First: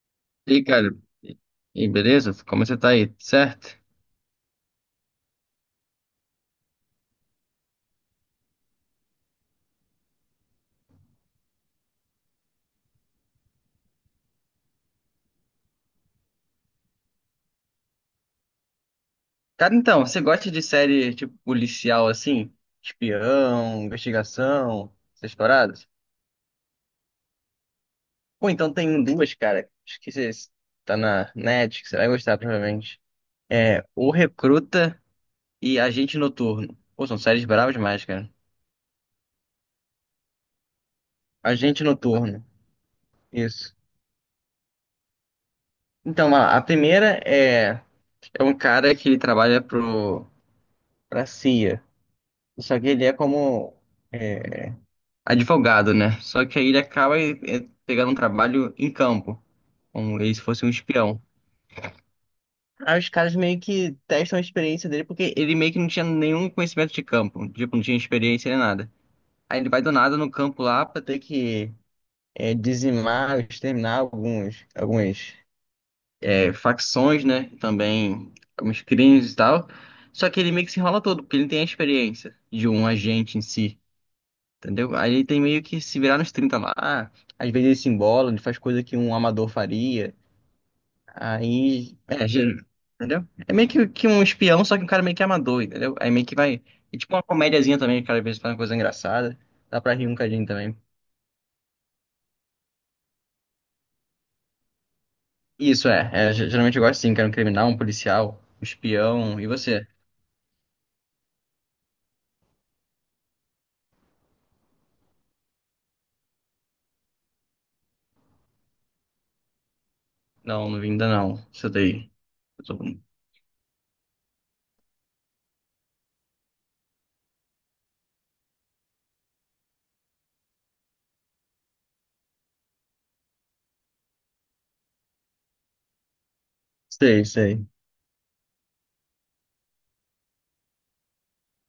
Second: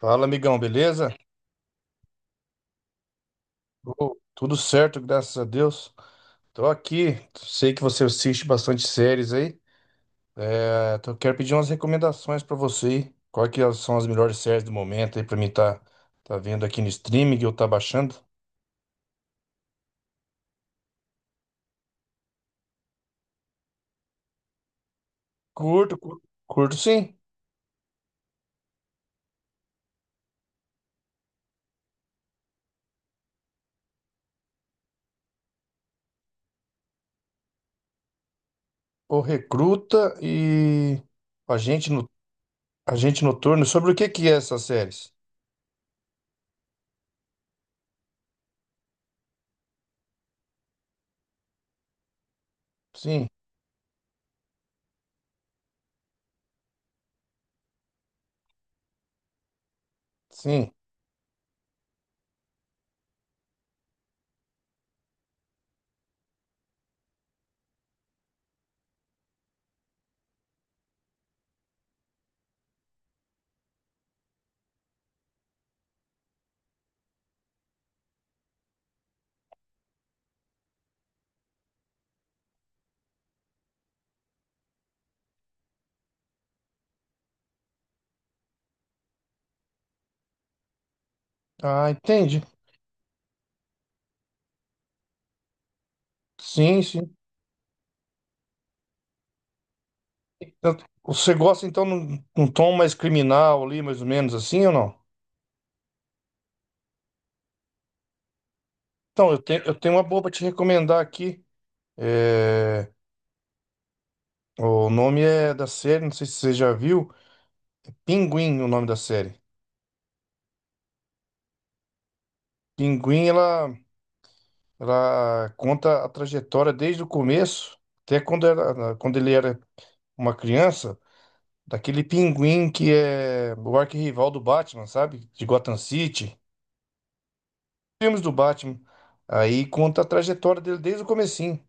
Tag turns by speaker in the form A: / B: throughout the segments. A: Fala,
B: E
A: amigão,
B: aí, cara,
A: beleza?
B: e e beleza? Como você tá aí? Certo?
A: Ô, tudo certo, graças a Deus. Tô aqui, sei que você assiste bastante séries aí. Quero pedir umas recomendações pra você aí. Quais que são as melhores séries do momento aí pra mim tá vendo aqui no streaming ou tá baixando?
B: Cara, então, você gosta de série tipo policial assim? Espião, investigação, essas paradas?
A: Curto, curto, curto sim.
B: Pô, então tem duas, cara. Acho que você tá na net, que você vai gostar provavelmente. É O Recruta e Agente Noturno. Pô, são séries bravas demais, cara.
A: O Recruta e
B: Agente
A: Agente, no,
B: Noturno,
A: Agente Noturno.
B: isso.
A: Sobre o que que é essas séries?
B: Então, a primeira é um cara que ele trabalha pra CIA. Só que ele é
A: Sim,
B: como. é, advogado, né? Só que aí ele acaba pegando um trabalho em campo, como ele se fosse um
A: sim.
B: espião. Aí os caras meio que testam a experiência dele, porque ele meio que não tinha nenhum conhecimento de campo, tipo, não tinha experiência nem nada. Aí ele vai do nada no campo lá pra ter que dizimar, exterminar algumas facções, né? Também alguns crimes e tal. Só que ele meio que se enrola todo, porque ele não tem a experiência de um agente em si. Entendeu? Aí ele tem meio que se virar nos 30 lá. Às vezes ele se embola, ele faz coisa que um amador faria.
A: Ah,
B: Aí.
A: entendi.
B: Entendeu? É meio que um espião, só que um cara meio que amador, entendeu? Aí meio que vai.
A: Sim,
B: É
A: sim.
B: tipo uma comédiazinha também, que o cara às vezes faz uma coisa engraçada. Dá pra rir um cadinho também.
A: Você gosta então num tom mais criminal ali, mais ou menos assim ou não?
B: Isso é. Geralmente eu gosto sim, que era um criminal, um policial, um
A: Então,
B: espião.
A: eu
B: E
A: tenho, eu
B: você?
A: tenho uma boa pra te recomendar aqui. É, O nome é da série, não sei se você já viu. Pinguim, o nome da série.
B: Não, não vi ainda não. Você daí. Eu tô-
A: Pinguim, ela conta a trajetória desde o começo, até quando, era, quando ele era uma criança, daquele pinguim que é o arquirrival do Batman, sabe? De Gotham City.
B: Sei, sei.
A: Filmes do Batman. Aí conta a trajetória dele desde o comecinho.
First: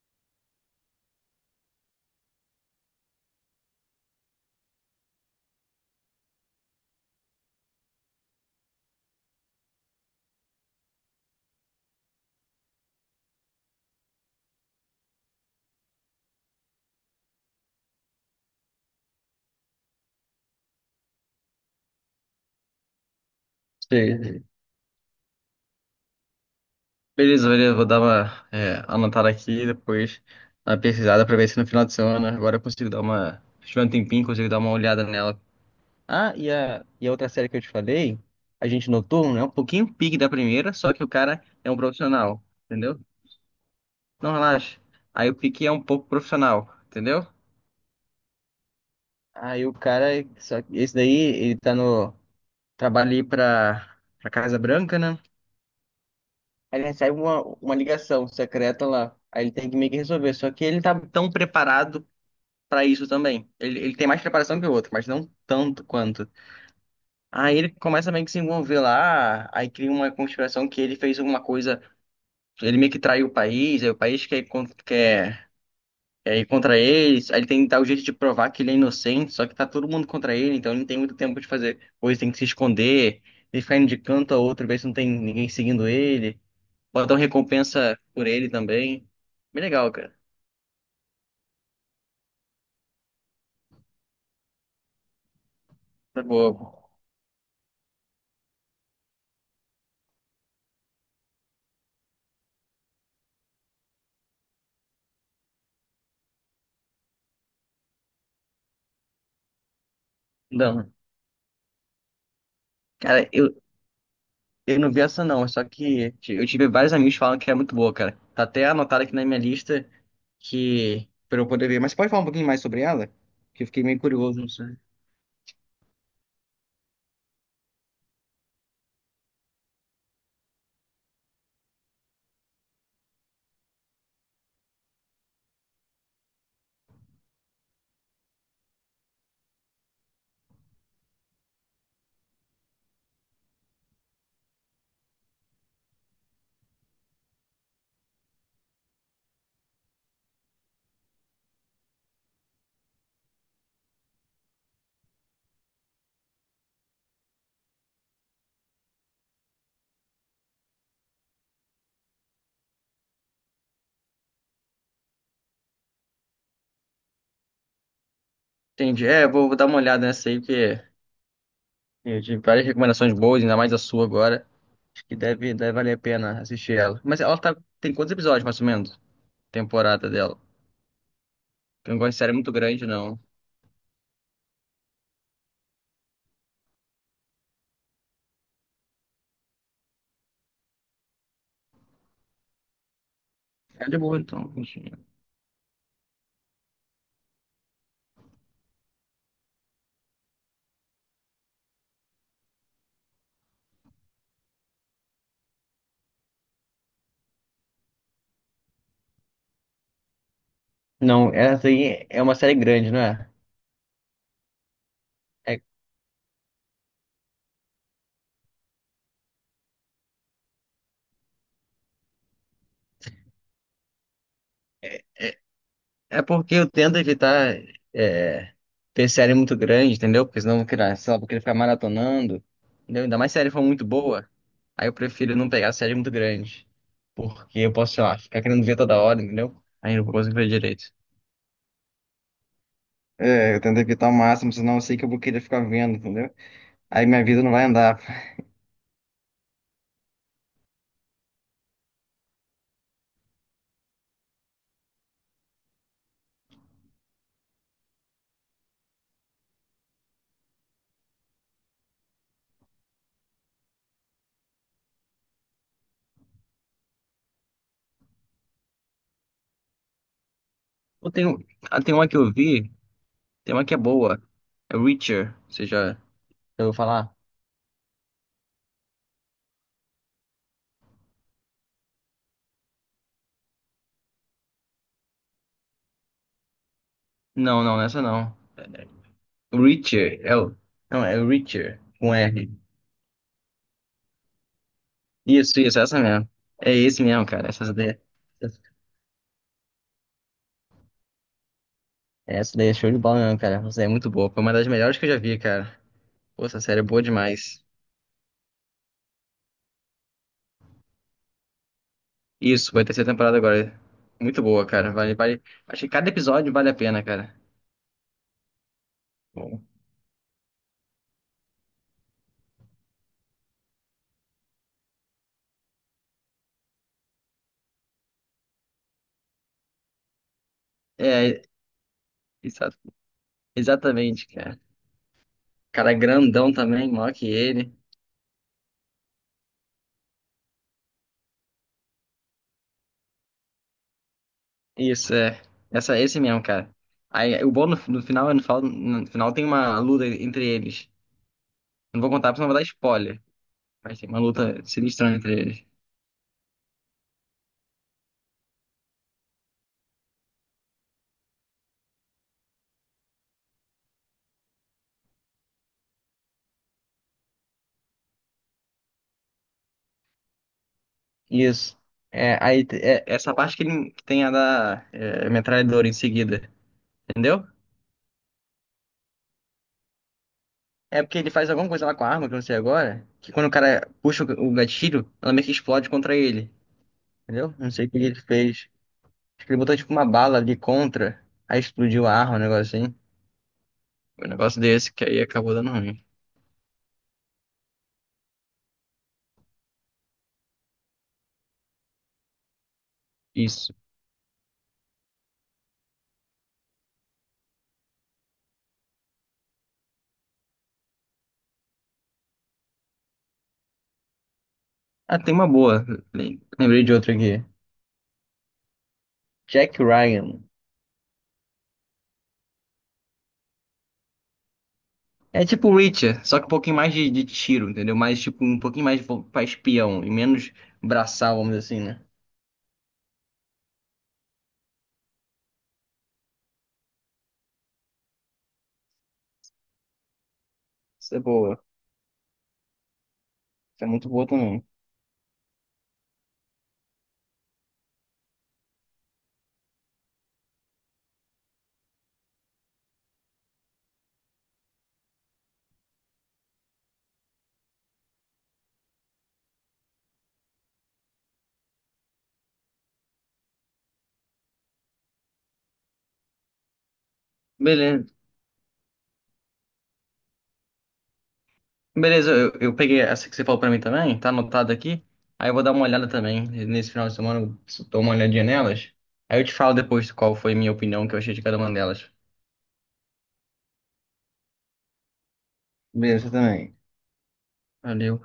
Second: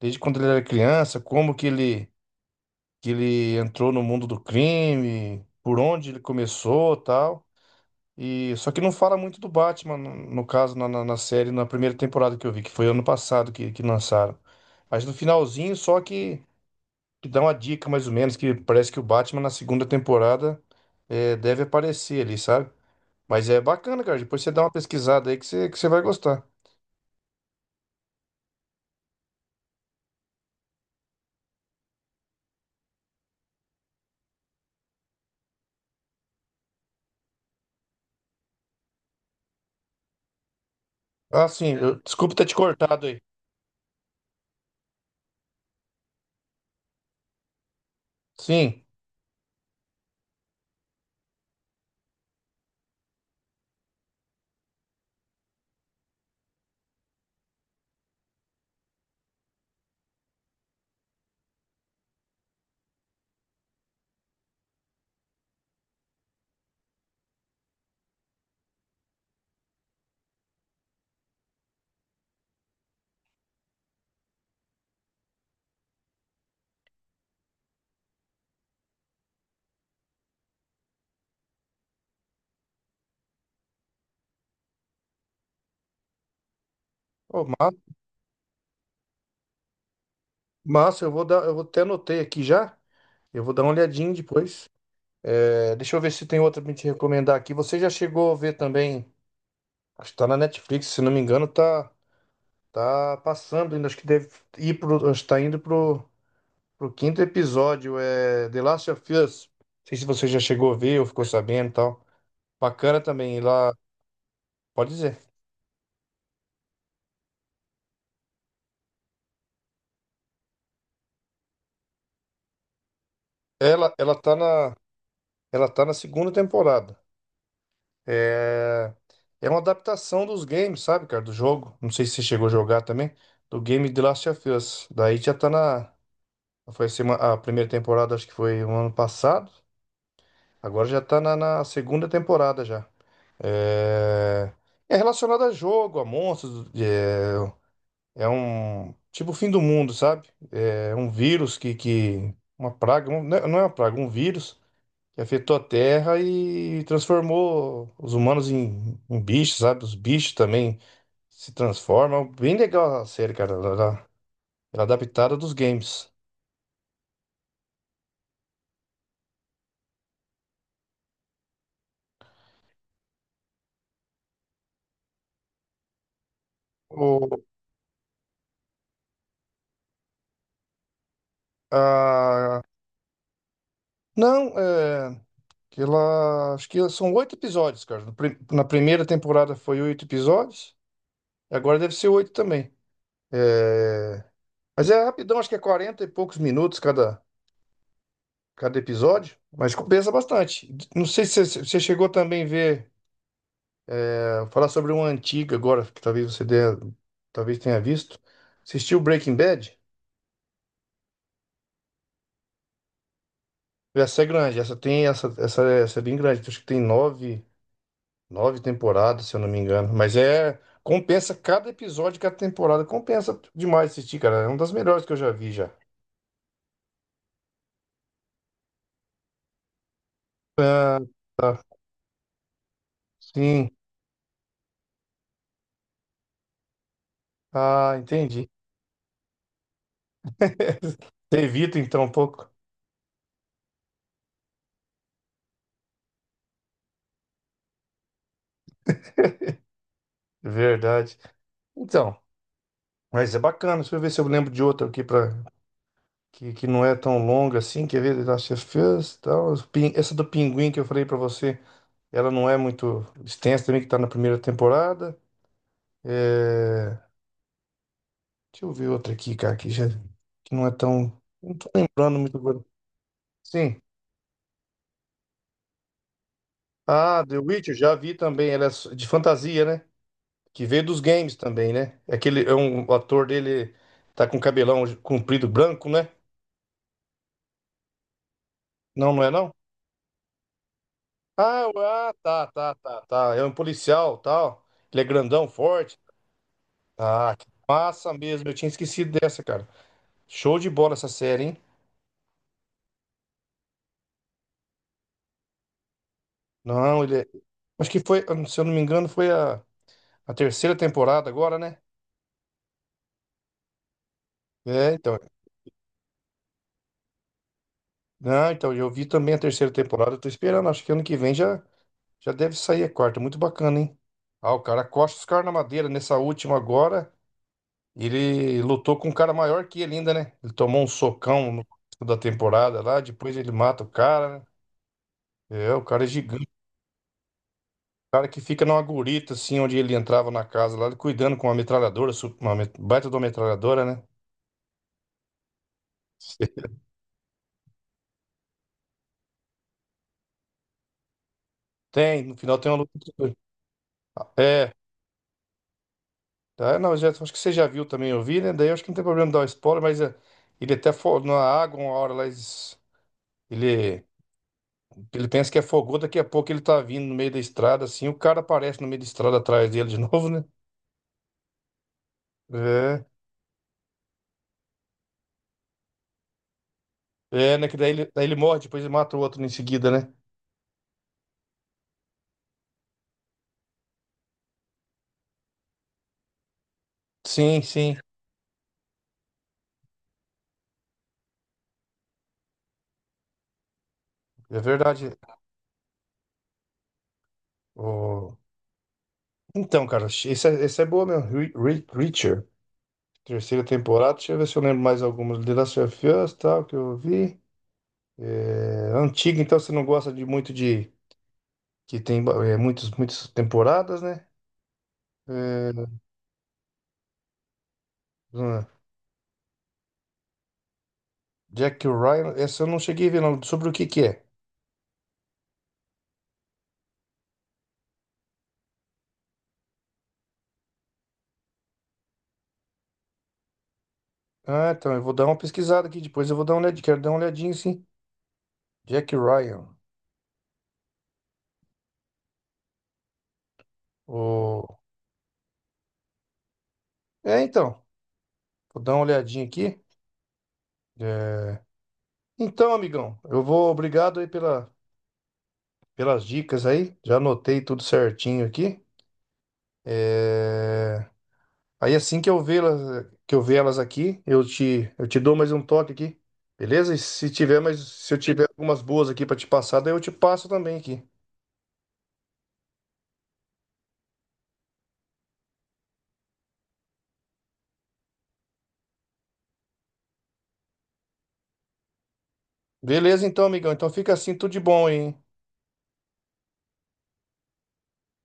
A: Desde quando ele era criança, como que ele entrou no mundo do crime, por onde ele começou, tal. E só que não fala muito do Batman, no caso na série, na primeira temporada que eu vi, que foi ano passado que lançaram. Mas no finalzinho só que dá uma dica mais ou menos que parece que o Batman na segunda temporada deve aparecer ali, sabe? Mas é bacana, cara. Depois
B: Sei.
A: você dá uma pesquisada aí que você vai gostar.
B: Beleza, beleza, vou dar uma anotada aqui, depois uma pesquisada pra ver se no final de semana agora eu consigo dar uma. Se tiver um tempinho, consigo dar uma olhada nela. Ah, e a outra série que eu te falei, a Agente Noturno, é um pouquinho pique da primeira, só que o cara
A: Ah,
B: é
A: sim.
B: um
A: Desculpa
B: profissional,
A: ter te
B: entendeu?
A: cortado aí.
B: Não relaxa. Aí o pique é um pouco profissional, entendeu?
A: Sim.
B: Aí o cara, só que esse daí, ele tá no trabalho ali pra Casa Branca, né? Aí ele recebe uma ligação secreta lá. Aí ele tem que meio que resolver. Só que ele tá tão preparado pra isso também. Ele tem mais preparação que o outro, mas não tanto quanto. Aí ele começa meio que se envolver lá. Aí cria uma conspiração que ele fez alguma coisa. Ele meio que traiu o país. Aí o país quer ir contra eles. Aí ele tem que dar o jeito de provar que ele é inocente. Só que tá todo mundo contra ele. Então ele não tem muito tempo de fazer coisa. Tem que se esconder. Ele ficar indo de canto a outro, ver se não tem ninguém seguindo ele. Botão
A: Ô,
B: recompensa por ele também. Bem legal, cara.
A: massa, eu vou dar, eu vou até anotei aqui já. Eu vou dar uma olhadinha depois. É, deixa eu ver
B: Tá
A: se tem outra pra
B: boa.
A: te recomendar aqui. Você já chegou a ver também? Acho que tá na Netflix, se não me engano, tá passando ainda. Acho que deve ir pro, acho que tá indo pro, pro quinto episódio. É The Last of Us. Não sei se você já chegou a
B: Não.
A: ver ou ficou sabendo e tal. Bacana
B: Cara,
A: também.
B: eu, eu
A: Pode
B: não vi
A: dizer.
B: essa não, só que eu tive vários amigos que falam que é muito boa, cara. Tá até anotado aqui na minha lista que pra eu poder ver. Mas pode falar um pouquinho mais sobre ela? Que eu fiquei
A: Ela,
B: meio
A: ela tá
B: curioso, não
A: na,
B: sei.
A: ela tá na segunda temporada. É, é uma adaptação dos games, sabe, cara? Do jogo. Não sei se você chegou a jogar também. Do game The Last of Us. Daí já tá na. Foi a a primeira temporada, acho que foi o ano passado. Agora já tá na segunda temporada já. É, é relacionado a jogo, a monstros. É, é um. Tipo o fim do mundo, sabe? É um vírus que, que. Uma praga. Não é não é uma praga, um vírus que afetou a Terra e transformou os humanos em bichos, sabe? Os bichos também se transformam. Bem legal a série, cara. Ela é adaptada dos games.
B: Entendi. Vou dar uma olhada nessa aí, porque eu tive várias recomendações boas, ainda mais a sua agora. Acho que deve, deve valer a pena assistir ela.
A: O,
B: Mas ela tá, tem quantos episódios, mais ou menos? Temporada dela. Eu não gosto de série muito
A: a,
B: grande, não.
A: não, é, Que ela, acho que são 8 episódios, cara. No pri- Na primeira temporada foi 8 episódios, e agora deve ser 8 também.
B: É de boa,
A: É,
B: então.
A: mas é rapidão, acho que é 40 e poucos minutos cada episódio, mas compensa bastante. Não sei se você chegou também a ver. Vou falar sobre uma antiga agora, que talvez talvez tenha visto. Assistiu Breaking Bad?
B: Não, essa aí é uma série grande, não é?
A: Essa é grande, essa tem essa,
B: É,
A: essa é bem grande. Então acho que tem nove temporadas, se eu não me engano. Mas é compensa cada episódio, cada temporada. Compensa demais assistir, cara. É uma das melhores que eu já vi já.
B: é porque eu tento evitar é, ter série muito grande, entendeu? Porque senão eu vou querer, sei lá, vou querer ficar
A: Ah,
B: maratonando, entendeu? Ainda mais se a série for
A: sim.
B: muito boa, aí eu prefiro não pegar série muito grande. Porque eu
A: Ah,
B: posso, sei lá, ficar
A: entendi.
B: querendo ver toda hora, entendeu? Aí eu não consigo ver direito.
A: Você evita então um pouco.
B: É, eu tento evitar o máximo, senão eu sei que eu vou querer ficar vendo, entendeu? Aí minha vida não vai andar.
A: Verdade. Então, mas é bacana. Deixa eu ver se eu lembro de outra aqui para que, que não é tão longa assim, quer ver? The Last of Us, tal. Essa do Pinguim que eu falei pra você, ela não é muito extensa também, que tá na primeira temporada. É, deixa eu ver outra aqui, cara, que não é tão.
B: Ou tem,
A: Não tô
B: ah, tem uma que
A: lembrando
B: eu
A: muito agora.
B: vi, tem uma que é
A: Sim.
B: boa. É Reacher, você já ouviu falar?
A: Ah, The Witcher, já vi também, de fantasia, né? Que veio dos games também, né? Aquele, é um O ator dele tá com cabelão comprido branco, né?
B: Não, não, nessa não.
A: Não, não é não?
B: Richard, é o... Não, é o Richard, com
A: Tá,
B: R.
A: tá, tá, tá. É um policial, tal. Ele é grandão,
B: Isso,
A: forte.
B: essa mesmo. É esse mesmo,
A: Ah, que
B: cara.
A: massa mesmo. Eu tinha esquecido dessa, cara. Show de bola essa série, hein?
B: Essa daí é show de bola mesmo, cara. Essa daí é muito boa. Foi uma das melhores que eu já vi, cara. Pô, essa série é boa
A: Não, ele é...
B: demais.
A: Acho que foi, se eu não me engano, a terceira temporada agora, né?
B: Isso, vai ter terceira temporada agora. Muito boa, cara.
A: É,
B: Vale,
A: então.
B: vale. Acho que cada episódio vale a pena, cara.
A: Não, então, eu vi também a
B: Bom.
A: terceira temporada. Eu tô esperando. Acho que ano que vem já deve sair a quarta. Muito bacana, hein? Ah, o cara costa os caras na madeira. Nessa última agora, ele lutou com um cara maior que ele ainda, né? Ele tomou um
B: É,
A: socão no começo da
B: exa-
A: temporada lá. Depois ele mata o
B: exatamente,
A: cara, né?
B: cara.
A: É, o
B: Cara
A: cara é gigante.
B: grandão também, maior que ele.
A: Cara que fica numa gurita, assim, onde ele entrava na casa lá, ele cuidando com uma metralhadora, baita de uma metralhadora, né?
B: Isso, é. Essa, esse mesmo, cara. Aí, o bom no final, no final tem uma luta entre eles. Eu Não vou
A: Tem,
B: contar,
A: no
B: porque senão eu
A: final
B: vou dar
A: tem uma luta entre os
B: spoiler.
A: dois.
B: Mas tem uma luta
A: É,
B: sinistra entre eles.
A: tá, não, já, Acho que você já viu também, eu vi, né? Daí eu acho que não tem problema dar o spoiler, mas é, na água uma hora lá, ele, ele pensa que afogou, daqui a pouco ele tá vindo no meio da estrada, assim, o cara aparece no meio da estrada atrás dele de novo, né?
B: Isso.
A: É,
B: Essa parte que, ele, que tem a da metralhadora em seguida. Entendeu?
A: é, né? Que daí ele morre, depois ele mata o outro em seguida, né?
B: É porque ele faz alguma coisa lá com a arma, que eu não sei agora. Que quando o cara puxa o gatilho, ela meio que explode contra ele. Entendeu?
A: Sim,
B: Não sei o
A: sim,
B: que ele fez. Acho que ele botou tipo uma bala ali contra. Aí explodiu a arma, um negócio assim. Foi um
A: é
B: negócio desse que
A: verdade.
B: aí acabou dando ruim.
A: Então, cara, esse é boa mesmo. Reacher, terceira
B: Isso.
A: temporada. Deixa eu ver se eu lembro mais algumas. The Last of Us, tal, que eu vi. É, antiga, então você não gosta de muito de. Que tem muitas temporadas, né?
B: Ah, tem uma boa.
A: É,
B: Lembrei de outra aqui.
A: hum,
B: Jack Ryan.
A: Jack Ryan, essa eu não cheguei a ver, não. Sobre o que que é?
B: É tipo Witcher, só que um pouquinho mais de tiro, entendeu? Mais tipo um pouquinho mais pra espião e menos braçal, vamos dizer assim, né?
A: Ah, então, eu vou dar uma pesquisada aqui depois. Eu vou dar uma olhadinha. Quero dar uma olhadinha, sim. Jack Ryan.
B: Isso é boa. Isso é muito boa também.
A: O... É, então. Vou dar uma olhadinha aqui. É, Então, amigão, eu vou. Obrigado aí pela. Pelas dicas aí. Já anotei tudo certinho aqui. É, Aí assim que eu ver elas aqui, eu te dou mais um toque aqui. Beleza? E se tiver mais, se
B: Beleza.
A: eu tiver algumas boas aqui para te passar, daí eu te passo também aqui.
B: Eu peguei essa que você falou pra mim também, tá anotado aqui. Aí eu vou dar uma olhada também. Nesse final de semana eu dou uma olhadinha nelas. Aí eu te falo depois qual foi a minha opinião que eu achei de cada uma delas.
A: Beleza, então, amigão. Então fica assim, tudo de bom aí, hein?
B: Beleza, você também. Valeu.